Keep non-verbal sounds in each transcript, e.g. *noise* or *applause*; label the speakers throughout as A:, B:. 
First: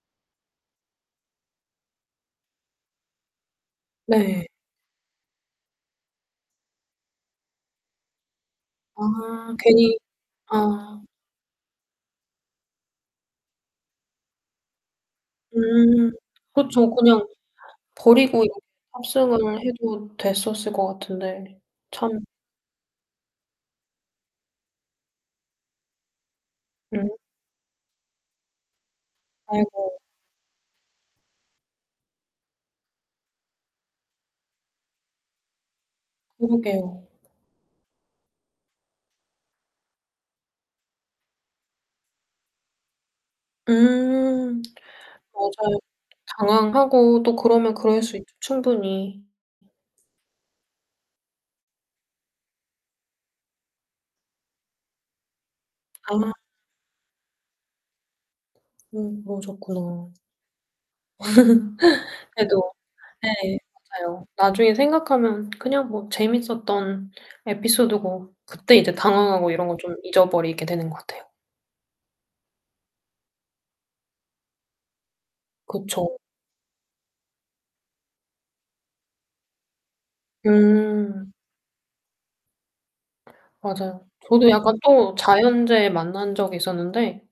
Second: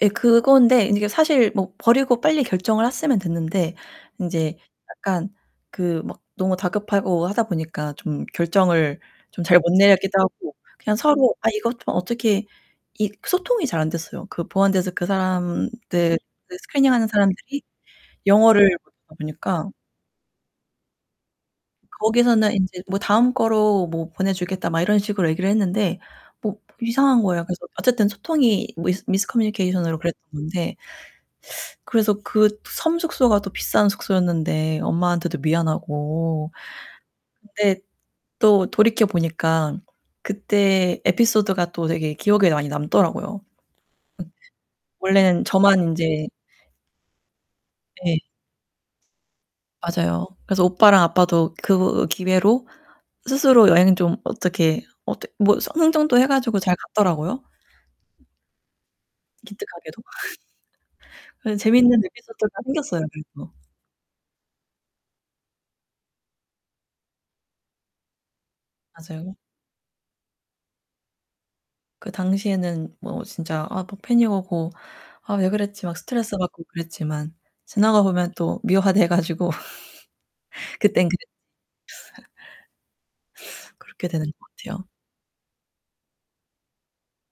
A: 예, 그건데 이게 사실 뭐 버리고 빨리 결정을 했으면 됐는데
B: 네.
A: 인제 약간 그 막 너무 다급하고 하다 보니까 좀 결정을 좀
B: 아
A: 잘 못
B: 괜히
A: 내렸기도 하고 그냥
B: 아.
A: 서로 아 이것 어떻게 이 소통이 잘 안 됐어요. 그 보안대서 그
B: 음
A: 사람들 그 스크리닝
B: 그쵸.
A: 하는
B: 그냥
A: 사람들이
B: 버리고 *unintelligible*
A: 영어를 못하다
B: 탑승을
A: 보니까
B: 해도 됐었을 것 같은데 참
A: 거기서는 인제 뭐 "다음 거로 뭐 보내 주겠다." 막 이런 식으로 얘기를 했는데 뭐
B: 음.
A: 이상한 거예요. 그래서 어쨌든 소통이 미스 미스
B: 아이고.
A: 커뮤니케이션으로 그랬던 건데 그래서 그 섬 숙소가 또 비싼 숙소였는데 엄마한테도 미안하고
B: 그러게요.
A: 근데 또 돌이켜 보니까 그때 에피소드가 또 되게 기억에 많이 남더라고요.
B: 음
A: 원래는
B: 맞아요.
A: 저만 인제
B: 당황하고 또 그러면 그럴 수
A: 네.
B: 있죠. 충분히.
A: 맞아요. 그래서 오빠랑 아빠도 그 기회로 스스로 여행 좀 어떻게 어떻 뭐 스 흥정도 해
B: 아.
A: 가지고 잘 갔더라고요.
B: 음
A: 기특하게도.
B: 그러셨구나.
A: *laughs* 예 재밌는
B: *laughs*
A: 에피소드가
B: 그래도
A: 생겼어요, 그래도.
B: 네 맞아요. 나중에 생각하면 그냥 뭐 재밌었던 에피소드고 그때 이제
A: 맞아요.
B: 당황하고 이런 거 좀 잊어버리게 되는 것 같아요.
A: 그 당시에는 뭐 진짜 아 막 패닉 오고 '아 왜 그랬지.' 막
B: 그쵸.
A: 스트레스 받고 그랬지만 지나가보면 또 미화돼 가지고. *laughs* 그땐 그랬지
B: 음.
A: *laughs*
B: 맞아요.
A: 그렇게 되는 것
B: 저도 약간
A: 같아요.
B: 또 자연재해 만난 적이 있었는데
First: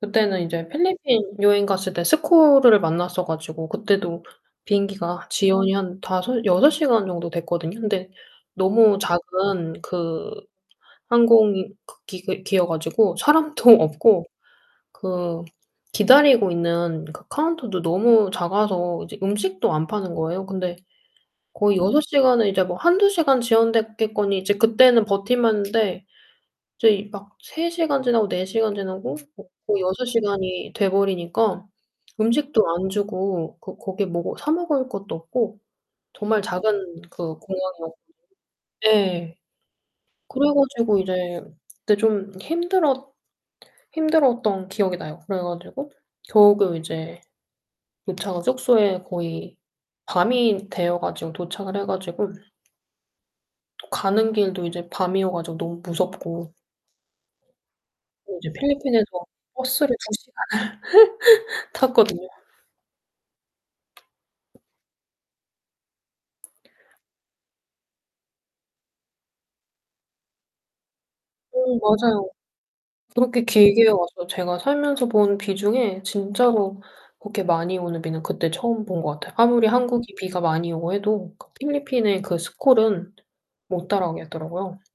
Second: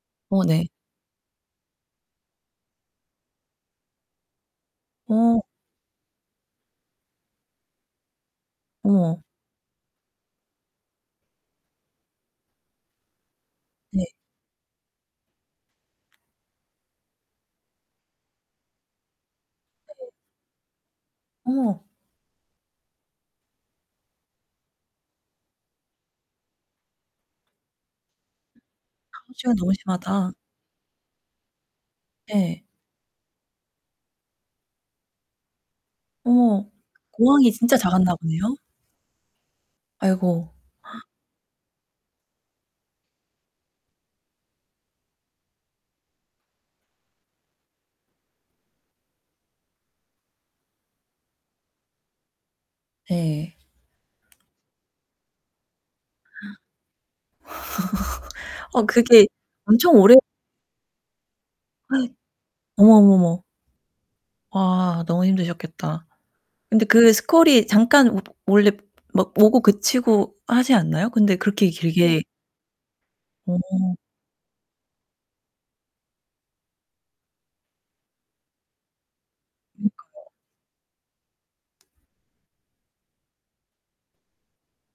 B: 그때는
A: 어, 네.
B: 이제 필리핀 여행 갔을 때 스콜을 만났어 가지고 그때도 비행기가
A: 어.
B: 지연이 한 5-6 시간 정도 됐거든요. 근데 너무
A: 어머.
B: 작은 그 항공이 그 기 기여 가지고 사람도
A: 네.
B: 없고 그 기다리고 있는 그 카운터도 너무 작아서 이제 음식도 안
A: 네.
B: 파는 거예요. 근데 거의
A: 어머.
B: 6 시간을 이제 뭐 1-2 시간 지연됐겠거니 이제 그때는 버틸만 했는데 이제 막 3 시간 지나고 4 시간 지나고
A: 5
B: 거
A: 시간 너무
B: 거의 6
A: 심하다.
B: 시간이 돼버리니까 음식도
A: 네.
B: 안 주고 그 거기 뭐 사 먹을 것도 없고 정말
A: 어머
B: 작은 그
A: 공항이 진짜
B: 공항이었거든요.
A: 작았나 보네요.
B: 예. 그래
A: 아이고.
B: 가지고
A: *gasps*
B: 이제 그때 좀 힘들어 힘들었던 기억이 나요. 그래 가지고 겨우 그 이제 도착한 숙소에 거의 밤이 되어 가지고 도착을 해 가지고
A: 네.
B: 또 가는 길도 이제 밤이어 가지고 너무
A: *gasps*
B: 무섭고 이제
A: *laughs* 어
B: 필리핀에서
A: 그게
B: 버스를
A: 엄청
B: 2
A: 오래
B: 시간을 *laughs*
A: 아이.
B: 탔거든요.
A: 어머, 어머, 어머. 와 너무 힘드셨겠다. 근데 그 스콜이 잠깐 워 원래 마 막 오고 그치고 하지 않나요? 근데 그렇게
B: 음
A: 길게
B: 맞아요. 그렇게 길게
A: 어.
B: 와서 제가 살면서 본 비 중에 진짜로 그렇게 많이 오는 비는 그때 처음 본 것 같아요. 아무리 한국이
A: 그러니까요.
B: 비가 많이 오고 해도 그 필리핀의 그 스콜은 못 따라오겠더라고요.